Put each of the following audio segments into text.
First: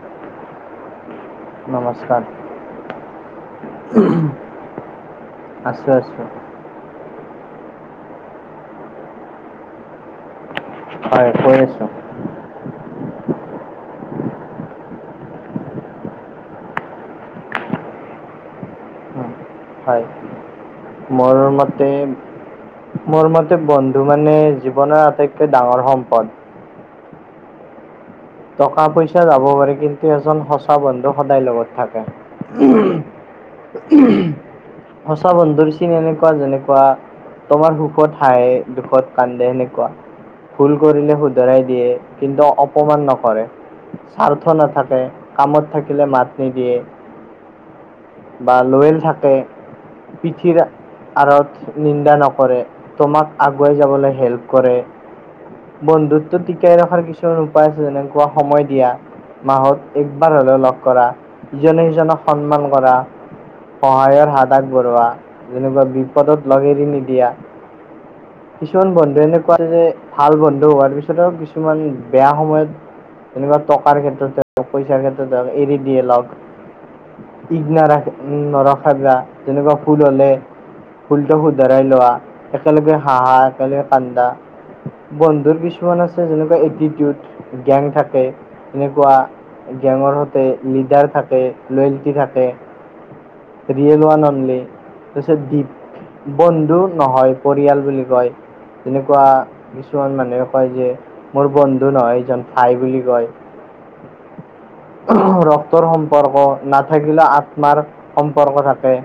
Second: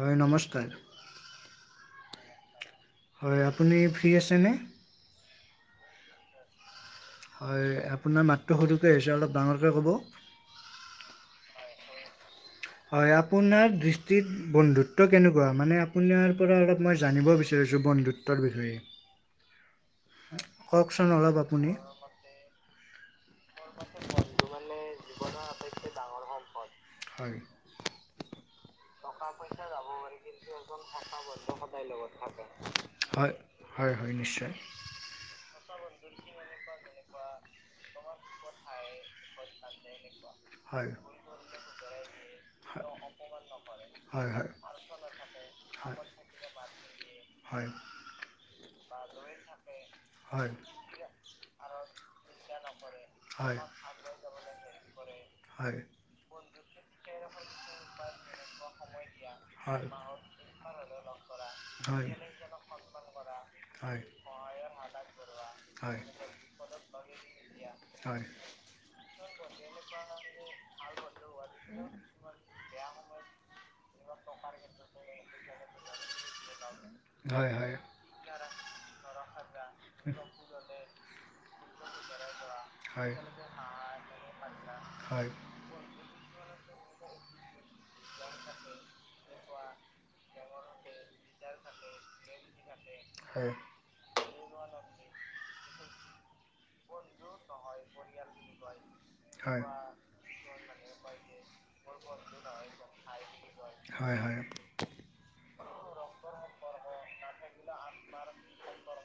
হয় নমস্কাৰ নমস্কাৰ হয় আপুনি ফ্ৰী আছেনে আছো আছো হয় আপোনাৰ মাতটো সৰুকে আহিছে অলপ ডাঙৰকে ক'ব হয় কৈ আছো হয় আপোনাৰ দৃষ্টিত বন্ধুত্ব কেনেকুৱা মানে আপোনাৰ পৰা অলপ মই জানিব বিচা ৰিছো বন্ধুত্বৰ বিষয়ে হয় কওকচোন অলপ মোৰ আপুনি মতে মোৰ মতে বন্ধু মানে জীৱনৰ আটাইতকৈ ডাঙৰ সম্পদ হয় টকা পইচা যাব পাৰে কিন্তু এজন সঁচা বন্ধু সদায় লগত থাকে হয় হয় হয় নিশ্চয় সঁচা বন্ধুৰ চিন এনেকুৱা যেনেকুৱা তোমাৰ সুখত হাহে দুখত কান্দে সেনেকুৱা ভুল হয় কৰিলে শুধৰাই দিয়ে কিন্তু অপমান নক কৰে হয় হয় হয় স্বাৰ্থ নাথাকে কামত থাকিলে মাত নিদিয়ে হয় হয় বা লয়েল থাকে হয় পিঠিৰে আঁৰত নিন্দা নকৰে তোমাক আগুৱাই যাবলে হেল্প কৰে হয় বন্ধুত্বটো টিকাই ৰখাৰ কিছুমান উপায় আছে যেনেকুৱা সময় দিয়া মাহত হয় একবাৰ হলেও লগ কৰা ইজনে হয় হয় সিজনক সন্মান কৰা হয় সহায়ৰ হাত আগবঢ়োৱা যেনেকুৱা হয় বিপদত লগ এৰি নিদিয়া হয় কিছুমান বন্ধু এনেকুৱা যে ভাল বন্ধু হোৱাৰ পিছতো কিছুমান বেয়া সময়ত অ তেনেকুৱা টকাৰ ক্ষেত্ৰতে হওক পইচাৰ ক্ষেত্ৰতে হওক এৰি দিয়ে লগ হয় [unintelligible] হয় নৰখা যেনেকুৱা ফুল হলে ভুলটো শুধৰাই লোৱা একেলগে হয় হাঁহা একেলগে কান্দা হয় হয় বন্ধুৰ কিছুমান আছে যেনেকুৱা এটিটিউড গেং থাকে তেনেকুৱা গেঙৰ সৈতে লিডাৰ থাকে লয়েলটি থাকে হয় ৰিয়েলৱান অনলি তাছত দীপ বন্ধু নহয় পৰিয়াল বুলি কয় তেনেকুৱা হয় কিছুমান মানুহে কয় যে মোৰ বন্ধু নহয় এজন ভাই বুলি কয় হয় হয় ৰক্তৰ সম্পৰ্ক নাথাকিলে আত্মাৰ সম্পৰ্ক থাকে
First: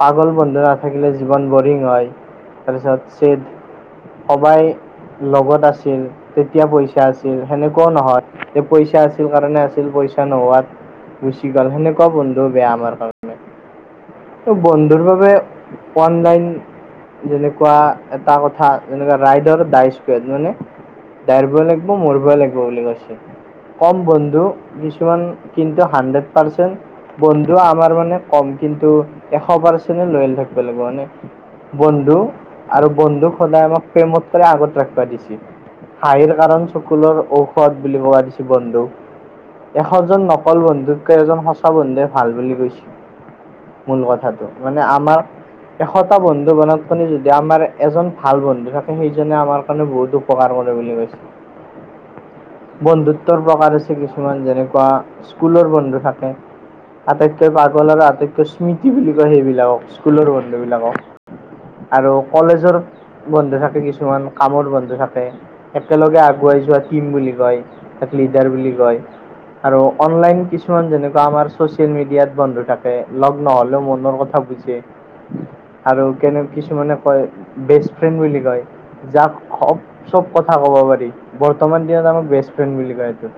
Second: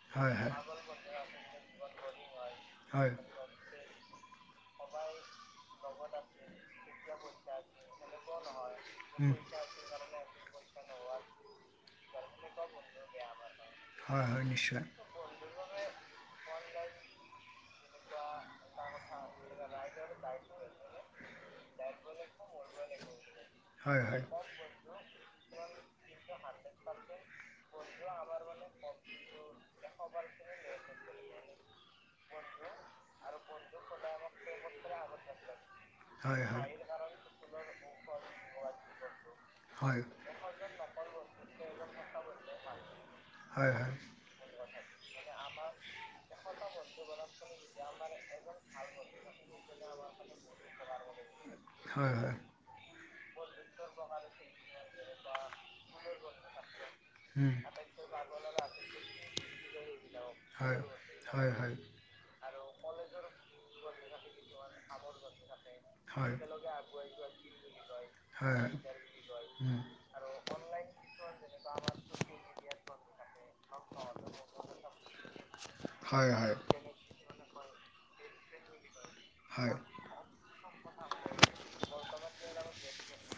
পাগল হয় হয় বন্ধু নাথাকিলে জীৱন বৰিং হয় তাৰপিছত চেদ সবাই লগত আছিল তেতিয়া পইচা আছিল সেনেকুৱাও নহয় যে পইচা আছিল কাৰণে আছিল পইচা নোহোৱাত গুচি গ'ল সেনেকুৱা বন্ধু বেয়া আমাৰ কাৰ হয় হয় নিশ্চয় বন্ধুৰ বাবে অনলাইন যেনেকুৱা এটা কথা যেনেকুৱা ৰাইডৰ দাইচ পেৰ নহয়‌ নে দৌৰব লাগিব মৰিবই লাগিব বুলি কৈছে হয় কম হয় বন্ধু কিছুমান কিন্তু হানড্ৰেড পাৰ্চেন্ট বন্ধু আমাৰ মানে কম কিন্তু এশ পাৰ্চেণ্টে লয়েল থাকিব লাগিব হয় নে বন্ধু আৰু বন্ধুক সদায় আমাক প্ৰেমকৈৰে আগত ৰাখিবা দিছিল হাঁহিৰ হয় হয় হয় কাৰণ চকুলোৰ ঔষধ বুলি কব দিছে বন্ধু এশজন নকল বন্ধুককে এজন সঁচা বন্ধুৱে ভাল বুলি কৈছিল হয় মূল কথাটো মানে আমাৰ এশটা বন্ধু বনাত কি যদি আমাৰ এজন ভাল বন্ধু থাকে সেইজনে আমাৰ কাৰণে বহুত উপকাৰ কৰে বুলি কৈছে হয় হয় বন্ধুত্বৰ প্ৰকাৰ আছে কিছুমান যেনেকুৱা স্কুলৰ বন্ধু থাকে আটাইতকৈ হয় পাগল আৰু আটাইতকৈ স্মৃতি বুলি কয় সেইবিলাকক স্কুলৰ বন্ধু হয় বিলাকক হয় হয় আৰু কলেজৰ বন্ধু থাকে কিছুমান কামৰ বন্ধু থাকে একেলগে হয় আগুৱাই যোৱা টিম বুলি কয় এক লিডাৰ হয় বুলি কয় আৰু অনলাইন কিছুমান যেনেকুৱা আমাৰ চচিয়েল মিডিয়াত বন্ধু থাকে নহ'লেও মনৰ কথা বুজে আৰু হয় হয় হয় কেনে হয় কিছুমানে কয় বেষ্ট ফ্ৰেণ্ড বুলি কয় যাক চব কথা কব পাৰি বৰ্তমান দিনত আমাৰ বেষ্ট ফ্ৰেণ্ড বুলি কয় এইটো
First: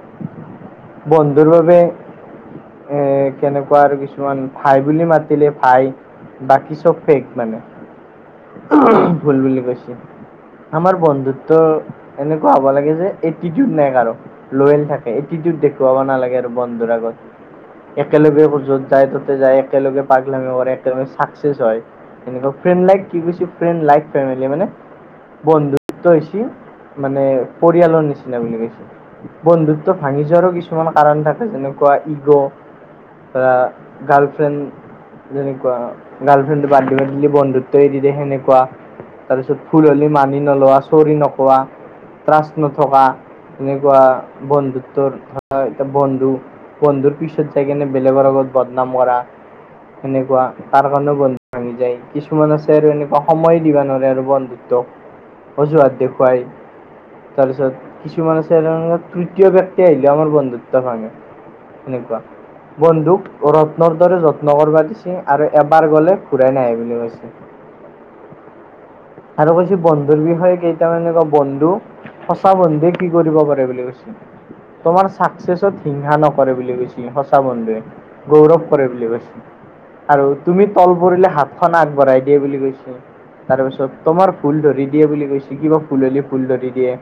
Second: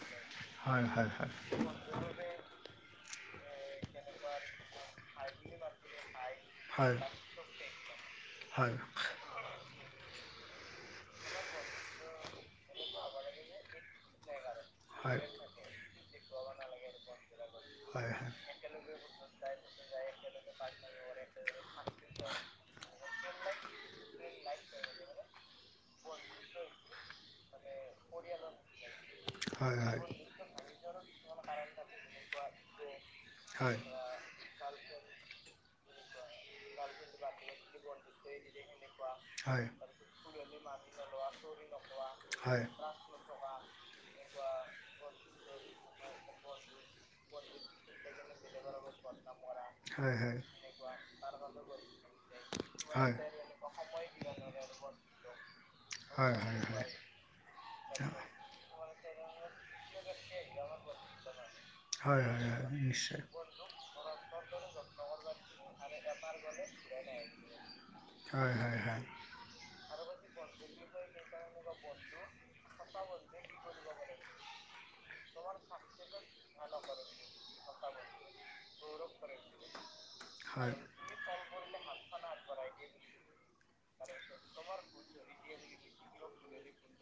হয় হয় হয় বন্ধুৰ বাবে এ কেনেকুৱা আৰু কিছুমান ভাই বুলি মাতিলে ভাই হয় বাকী চব ফেক মানে ঊম ভুল বুলি কৈছে আমাৰ বন্ধুত্ব এনেকুৱা হ'ব লাগে যে এটিটিউড নাই কাৰো লয়েল থাকে এটিটিউত দেখুৱাব নালাগে আৰু বন্ধুৰ আগত হয় হয় হয় একেলগে য'ত যায় ত'ত যায় একেলগে পাগলামি কৰে একেলগে চাকছেচ হয় এনেকুৱা ফ্ৰেন লাইক কি কৈছে ফ্ৰেন লাইক ফ্ৰেম মানে বন্ধুত্ব হৈছে মানে পৰিয়ালৰ নিচিনা বুলি কৈছে হয় হয় হয় বন্ধুত্ব হয় ভাঙি যোৱাৰো কিছুমান কাৰণ থাকে যেনেকুৱা ইগ' হয় বা গাৰ্লফ্ৰেণ্ড যেনেকুৱা গাৰ্লফ্ৰেড বাত দিলে বুলি বন্ধুত্বই দিলে সেনেকুৱা তাৰপিছত ভুল হলে মানি নলোৱা চৰি নকোৱা ত্ৰাছ নথকা এনেকুৱা বন্ধুত্বৰ ধৰ এতিয়া বন্ধু বন্ধুৰ পিছত যাই কেনে বেলেগৰ আগত বদনাম কৰা সেনেকুৱা তাৰ কাৰণেও বন্ধু ভাঙি যায় কিছুমান আছে আৰু হয় হয় এনেকুৱা সময় দিবা নোৱাৰে আৰু হয় বন্ধু তোক অজোহাত হয় দেখুৱাই হয় হয় তাৰপিছত কিছুমান আছে এনেধৰণৰ তৃতীয় ব্যক্তি আহিলে আমাৰ বন্ধুত্বৰ ভাঙে সেনেকুৱা হয় হয় হয় নিশ্চয় বন্ধুক ৰত্নৰ দৰে যত্ন কৰিবা দিছে আৰু এবাৰ গলে ঘুৰাই নাহে বুলি কৈছে হয় হয় হয় আৰু কৈছে বন্ধুৰ বিষয়ে কেইটা মানে এনেকুৱা বন্ধু সঁচা বন্ধুৱে কি কৰিব পাৰে বুলি কৈছে তোমাৰ চাকচেচত হিংসা নকৰে বুলি কৈছে সঁচা বন্ধুৱে। গৌৰৱ কৰে বুলি কৈছে আৰু তুমি হয় হয় তল পৰিলে হাতখন আগবঢ়াই দিয়ে বুলি কৈছে। তাৰ পিছত তোমাৰ ভূল ধৰি দিয়ে বুলি কৈছে কিবা ভূল হলে ভুল ধৰি দিয়ে।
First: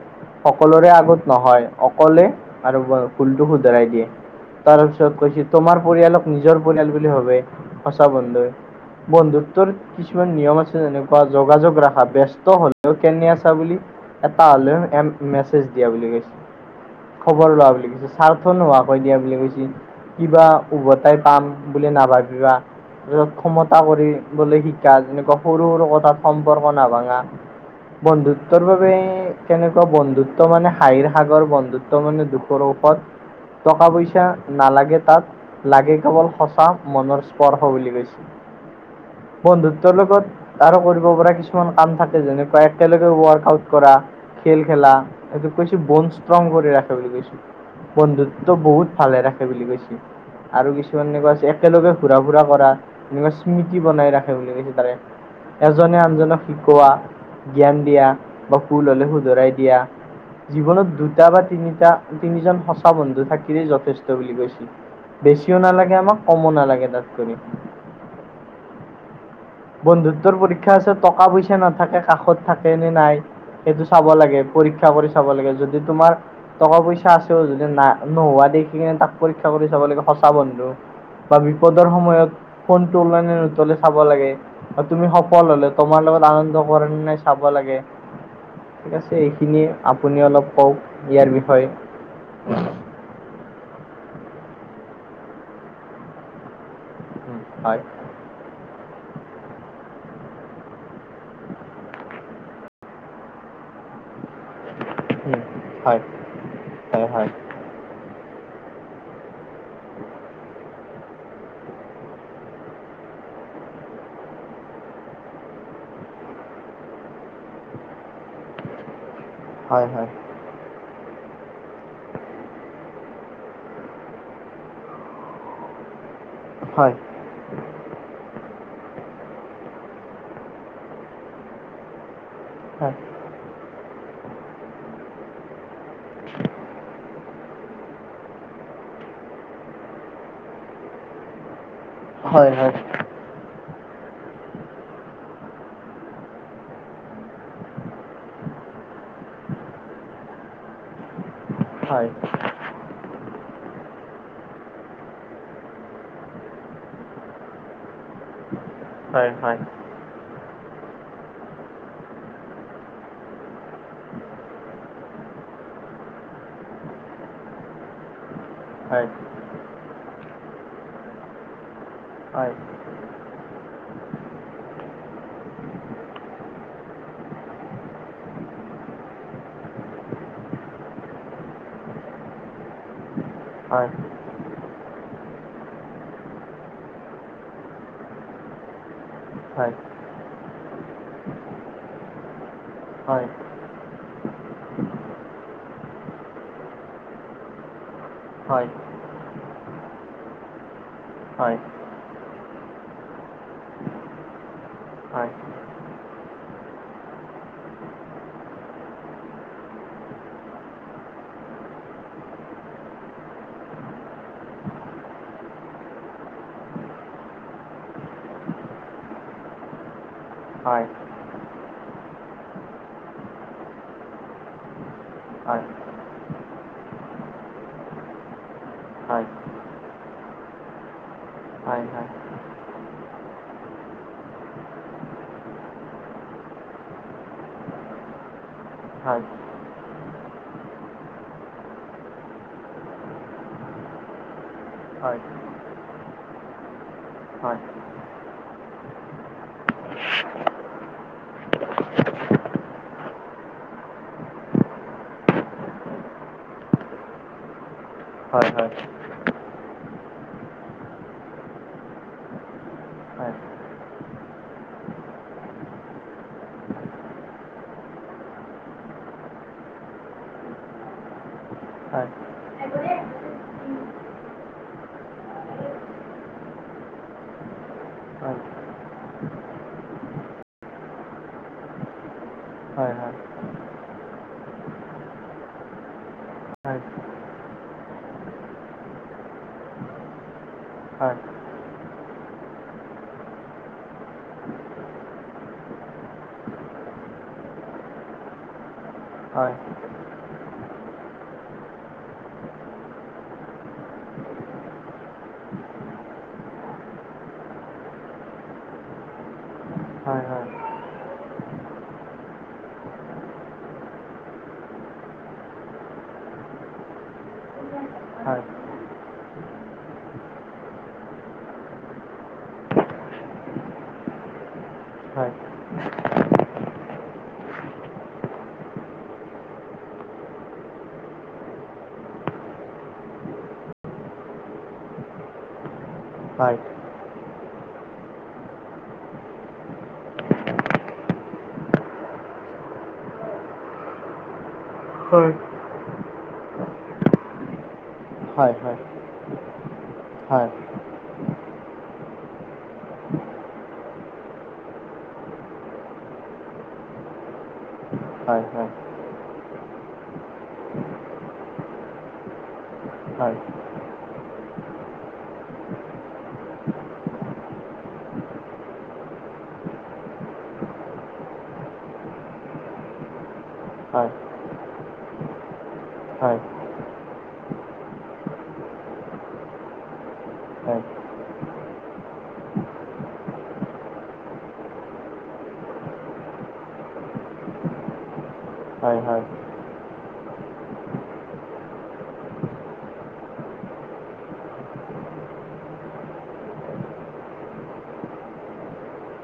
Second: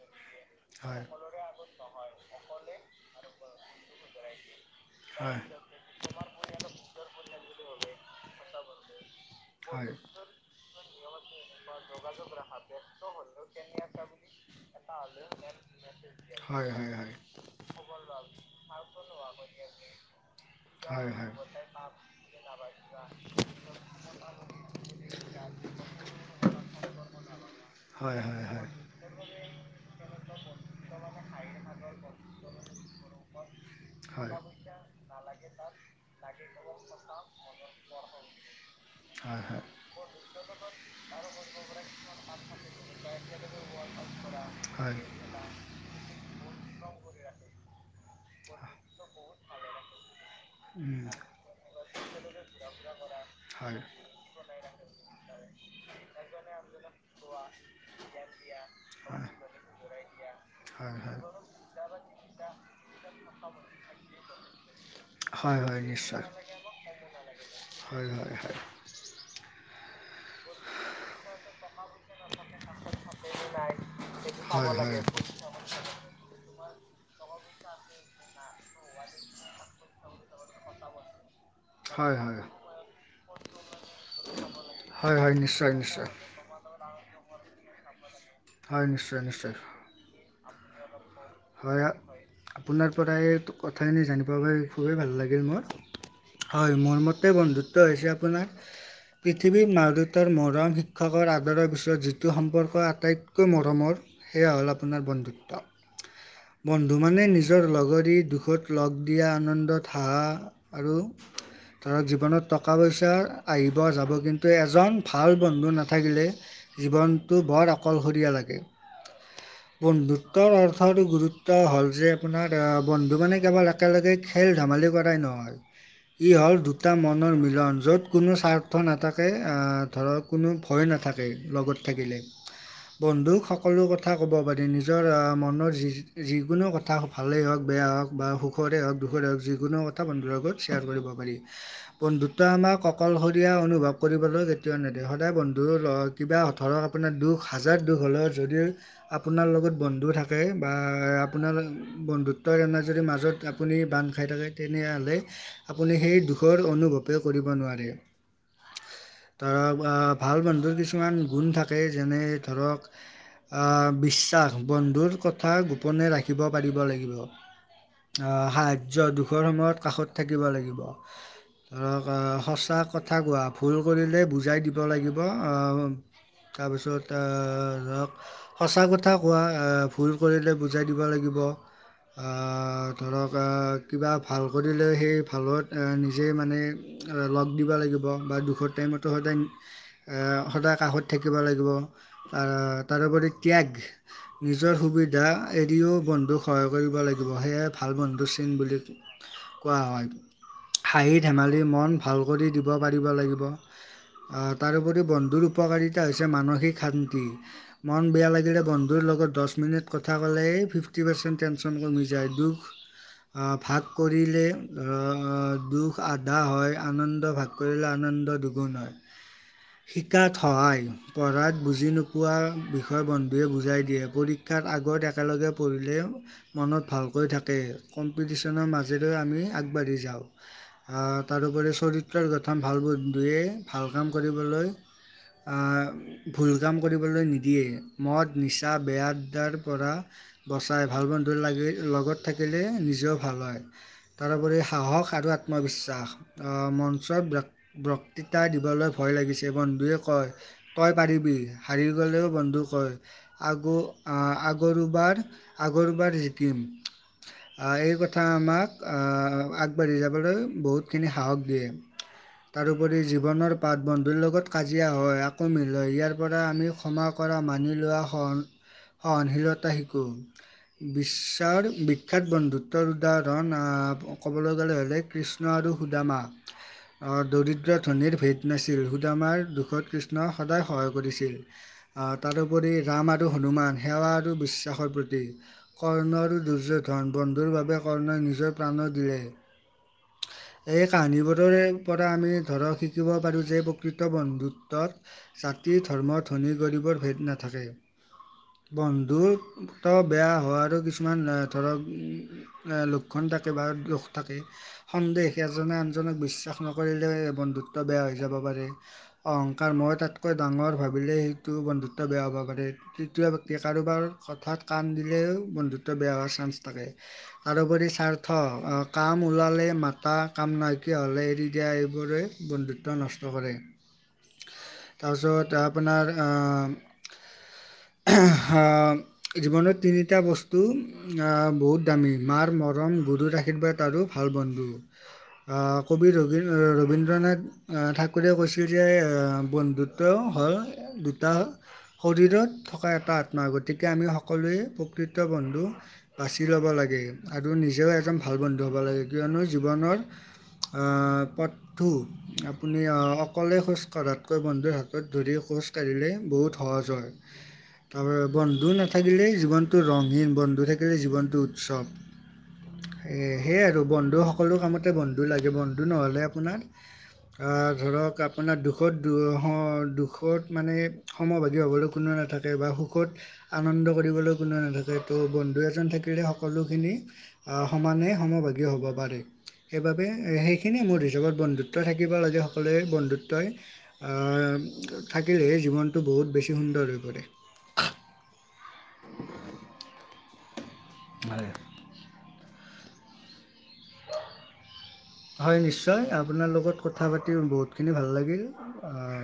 সকলোৰে হয় হয় আগত নহয় অকলে আৰু ভূলটো শুধৰাই দিয়ে। তাৰ পিছত কৈছে, তোমাৰ পৰিয়ালক নিজৰ পৰিয়াল বুলি ভাবে সঁচা বন্ধুেৱে। বন্ধুত্বৰ কিছুমান নিয়ম আছে, যেনেকুৱা যোগাযোগ ৰখা ব্যস্ত হলেও কেনে আছা বুলি। এটা হলেও মেছেজ দিয়া বুলি কৈছে। হয়' হয়' হয়'। খবৰ লোৱা বুলি কৈছে, স্বাৰ্থ নোহোৱাকৈ দিয়া বুলি কৈছে। কিবা হয় হয় ওভতাই পাম বুলি নাভাবিবা। য'ত ক্ষমতা কৰিবলে শিকা, এনেকুৱা সৰু সৰু কথাত সম্পৰ্ক হয় নাভাঙা। হয় হয় হয় হয় বন্ধুত্বৰ বাবে কেনেকুৱা বন্ধুত্ব মানে হাঁহিৰ সাগৰ। বন্ধুত্ব মানে দুখ [unintelligible] ঔষধ টকা পইচা হয় নালাগে তাত। লাগে কেৱল সঁচা মনৰ স্পৰ্শ বুলি কৈছিল। বন্ধুত্বৰ লগত আৰু কৰিব পৰা কিছুমান কাম থাকে, যেনেকুৱা একেলগে ৱৰ্ক আউট কৰা। খেল খেলা, হয় হয় তাৰপিছত কৈছো বন ষ্ট্ৰং কৰি ৰাখে বুলি কৈছো। বন্ধুত্ব বহুত ভালে ৰাখে বুলি কৈছে। আৰু উম, কিছুমান এনেকুৱা আছে, একেলগে ঘুৰা-ফুৰা কৰা এনেকুৱা হয় স্মৃতি বনাই ৰাখে বুলি কৈছে তাৰে। এজনে আনজনক শিকোৱা, জ্ঞান দিয়া বা ভূল হলে হয় শুধৰাই দিয়া। জীৱনত হয় হয় দুটা বা তিনিটা তিনিজন সঁচা বন্ধু থাকিলেই যথেষ্ট বুলি [unintelligible] বেছিও হয় হয় নালাগে, আমাক নিশ্চয় কমো নালাগে তাতকৰি। হয় হয় বন্ধুত্বৰ পৰীক্ষা আছে, টকা পইচা নাথাকে কাষত থাকে নে নাই। সেইটো চাব লাগে, হয় পৰীক্ষা হয় কৰি চাব লাগে। হয় যদি তোমাৰ টকা-পইচা আছেও যদি না নোহোৱা দেখি কিনে তাক পৰীক্ষা কৰি চাব লাগে সঁচা বন্ধু। বা বিপদৰ হয় সময়ত হয় ফোন তোলে নে নোতোলে চাব লাগে। আৰু তুমি হয় হয় সফল হ'লে, নিশ্চয় তোমাৰ নিশ্চয় লগত আনন্দ কৰে নে নাই চাব লাগে। হয় ঠিক আছে, নিশ্চয় নিশ্চয় এইখিনিয়ে আপুনি অলপ কওক ইয়াৰ বিষয়ে। হয়, আপোনাৰ পৰা এই কথাখিনি জানিব পাৰি খুবেই ভাল লাগিল মোৰ। হয়, মোৰ মতে হয় বন্ধুত্ব হৈছে আপোনাৰ [inaudible] পৃথিৱীৰ মা-দউতাৰ মৰম, শিক্ষকৰ আদৰৰ পিছত যিটো সম্পৰ্ক আটাইতকৈ মৰমৰ সেইয়া হ'ল আপোনাৰ বন্ধুত্ব। হয় বন্ধু হয় হয় মানে নিজ নিজৰ লগৰী দুখত লগ দিয়া, আনন্দত হাহা। আৰু ধৰক জীৱনত টকা-পইচা আহিব যাব কিন্তু এজন ভাল বন্ধু নাথাকিলে জীৱনটো বৰ অকলশৰীয়া লাগে। হয় হয় হয় হয় বন্ধুত্বৰ অৰ্থ ৰ্থৰ গুৰুত্ব হ'ল যে আপোনাৰ বন্ধু মানে কেৱল একেলগে খেল-ধেমালি কৰাই নহয়। ই হ'ল দুটা মনৰ মিলন। য'ত কোনো স্বাৰ্থ নাথাকে, অ' ধৰক কোনো ভয় নাথাকে লগত থাকিলে। হয়। বন্ধুক সকলো কথা ক'ব পাৰি, নিজৰ মনৰ যি যিকোনো কথা ভালেই হওক, বেয়া হওক বা সুখ। সুখৰে হওঁক, দুখৰে হওঁক যিকোনো কথা বন্ধুৰ সৈতে শেয়াৰ কৰিব পাৰি, বন্ধুত্ব হয় হয় আমাক অকলশ শৰীয়া অনুভৱ কৰিবলৈ কেতিয়াও নেদিয়ে, সদায় বন্ধু কিবা ধৰক আপোনাৰ দুখ হাজাৰ দুখ হলেও যদি আপোনাৰ লগত বন্ধু থাক [unintelligible] বা আপোনাৰ বন্ধু ত্বই যদি মাজত আপুনি বান্ধ খাই থাকে তেনেহ'লে আপুনি সেই দুখৰ অনুভৱে কৰিব নোৱাৰে। হয় হয় [unintelligible] ভাল বন্ধুৰ কিছুমান গুণ থাকে, যেনে ধৰক বিশ্বাস বন্ধুৰ কথা গোপনে ৰাখিব পাৰিব লাগিব, আ সাহায্য হয় দুখৰ সময়ত কাষত থাকিব লাগিব। ধৰক অ' হয় সঁচা কথা কোৱা। ভুল কৰিলে বুজাই দিব লাগিব। অঁ তাৰপিছত আহ, ধৰক সঁচা কথা কোৱা। আহ, ভুল কৰিলে বুজাই দিব লাগিব, আঁ ধৰক আঁ কিবা ভাল কৰিলে, সেই ভালত এঁ নিজেই মানে ল'গ দিব লাগিব। বা দুখৰ টাইমত, তো, সদায় এঁ সদায় কাষত থাকিব লাগিব। আ, তাৰোপৰি ত্যাগ, ই নিজৰ সুবিধা এৰিও, বন্ধুক সহায় কৰিব লাগিব। সেয়াই ভাল বন্ধু চিন বুলি কোৱা হয়। হাঁহি ধেমালি মন ভাল কৰি দিব পাৰিব লাগিব। আঁ তাৰোপৰি বন্ধুৰ উপকাৰী তা হৈছে‌ মানসিক শান্তি। মন বেয়া লাগিলে বন্ধুৰ লগত দচ মিনিট কথা ক'লেই ফিফটি পাৰ্চেণ্ট টেনশ্যন কমি যায়। দুখ অঁ ভাগ কৰিলে অঁ দুখ আধা হয়, আনন্দ ভাগ কৰিলে, আনন্দ দুগুণ হয়। [inaudible] শিকাত সহায়, পঢ়াত বুজি নোপোৱাৰ বিষয় বন্ধুৱে বুজাই দিয়ে। পৰী ক্ষাত আগত একেলগে পঢ়িলে মনত ভালকৈ থাকে। কম্পিটিশ্যনৰ মাজেৰেও আমি আগবাঢ়ি যাওঁ। আঁ তাৰোপৰি চৰিত্ৰৰ গঠন ভাল বন্ধুৱে, ভাল কাম কৰিবলৈ আঁ ভুল কাম কৰিবলৈ নিদিয়ে। মদ, নিচা বেয়া যাৰ পৰা বচাই। ভাল বন্ধু লাগি লগত থাকিলে নিজেও ভাল হয়। তাৰোপৰি সাহস আৰু আত্মবিশ্বাস, অঁ মঞ্চৰ ব্যক্তি বক্তৃতা দিবলৈ ভয় লাগিছে, বন্ধুৱে কয় তই পাৰিবি, হাৰি গ'লেও বন্ধু কয় আগু আঁ আগৰুবাৰ আগৰুবাৰ জিকিম। আঁ এই ক থা আমাক, আঁ আগবাঢ়ি যাবলৈ বহুতখিনি সাহস দিয়ে। তাৰোপৰি জীৱনৰ পাট, বন্ধুৰ লগত কাজিয়া হয়। আকৌ মিল হয়, ইয়াৰ পৰা আমি ক্ষমা কৰা মানি লোৱা সহন সহনশীলতা শিকোঁ। বিশ্বৰ বিখ্যাত বন্ধুত্বৰ উদাহৰণ, আঁ ক'বলৈ গ'লে হ'লে কৃষ্ণ আৰু সুদামা। অঁ দৰিদ্ৰ ধ্বনিৰ ভেদ নাছিল। সুদামাৰ দুখত কৃষ্ণই সদায় সহায় কৰিছিল। আহ, তাৰোপৰি ৰাম আৰু হনুমান সেৱা আৰু বিশ্বাসৰ প্ৰতিক। কৰ্ণ আৰু দুৰ্যধন। বন্ধুৰ বাবে কৰ্ণই নিজৰ প্ৰাণো দিলে। [inaudible] এই কাহিনীবোৰৰে পৰা আমি ধৰক, শিকিব পাৰোঁ যে প্ৰকৃত বন্ধুত্বত জাতি, ধৰ্ম, ধনী, গৰীবৰ ভেদ নাথাকে। বন্ধুত্ব বেয়া হোৱাৰো কিছুমান ধৰক এঁ লক্ষণ থাকে, বা দোষ থাকে। সন্দেহ, এজনে আনজনক বিশ্বাস নকৰিলে বন্ধুত্ব বেয়া হৈ যাব পাৰে। অহংকাৰ, মই তাতকৈ ডাঙৰ ভাবিলেই সেইটো বন্ধুত্ব বেয়া হ'ব পাৰে। তিতিয়া য়া কাৰোবাৰ কথাত কাণ দিলেও বন্ধুত্ব বেয়া হোৱাৰ চান্স থাকে। তাৰোপৰি স্বাৰ্থ, কাম ওলালে মাতা, কাম নাইকীয়া হ'লে এৰি দিয়া, এইবোৰে বন্ধুত্ব নষ্ট কৰে। [unintelligible] তাৰপিছত, আপোনাৰ আহ, [unintelligible] আহ, জীৱনত তিনিটা বস্তু আহ বহুত দামী, মাৰ মৰম, গুৰুৰ আ গুৰুৰ আশীৰ্বাদ আৰু ভাল বন্ধু। [unintelligible] আহ, কবি ৰ-ৰবীন্দ্ৰনাথ আহ, ঠাকুৰে কৈছিল যে বন্ধুত্ব হ'ল দুটা শৰীৰত থকা এটা আত্মা গতিকে আমি সকলোৱে প্ৰকৃত বন্ধু বাছি ল'ব লাগে আৰু নিজেও এজন ভাল বন্ধু হ'ব লাগে কিয়নো জীৱনৰ আহ, প টো আপুনি অকলে খোজ কঢ়াতকৈ বন্ধুৰ হাতত ধৰি খোজ কাঢ়িলে বহুত সহজ হয়। [unintelligible] তাৰপৰা বন্ধু নাথাকিলেই জীৱনটো ৰঙহীন, বন্ধু থাকিলে জীৱনটো উৎসৱ। এ সেয়াই আৰু বন্ধু সকলো কামতে বন্ধু লাগে, বন্ধু নহ'লে আপোনাৰ অহ, ধৰক আপোনাৰ দুখত দু-স-দুখত মানে সমভাগি হ'বলৈ কোনো নাথাকে বা সুখত আনন্দ কৰিবলৈ কোনোৱো নাথাকে ত' বন্ধু এজন থাকিলে সকলোখিনি অহ, সমানে সমভাগী হ'ব পাৰে। সেইবাবে, সেইখিনিয়ে মোৰ হিচাপত বন্ধুত্ব থাকিব লাগে সকলোৱে। বন্ধুত্বই আহ, থাকিলে জীৱনটো বহুত বেছি সুন্দৰ হৈ পৰে। হয়, হয়। হয়। [unintelligible] হয় নিশ্চয় আপোনাৰ লগত কথা পাতি বহুতখিনি ভাল লাগিল। আহ,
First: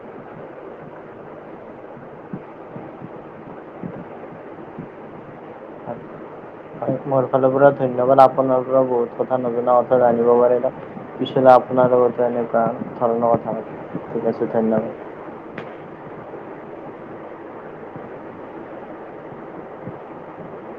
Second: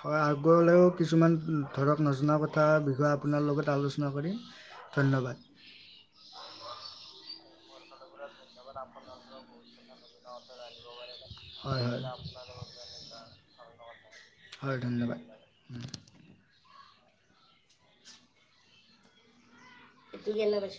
হয় আগলৈও কিছুমান ধৰক নজনা কথা, বিষয়ে আপোনাৰ লগত আলোচনা কৰিম। ধন্যবাদ। মোৰ ফালৰ পৰা ধন্যবাদ। আ আপোনাৰ পৰা বহুত কথা নজনা কথা জানিব পাৰিলো। পিছলে হয় হয় আপোনাৰ লগতো ধন্যবাদ। এনেকুৱা ধৰণৰ হয়, ঠিক আছে ধন্যবাদ। উম। এইটো কেনে পাইছ?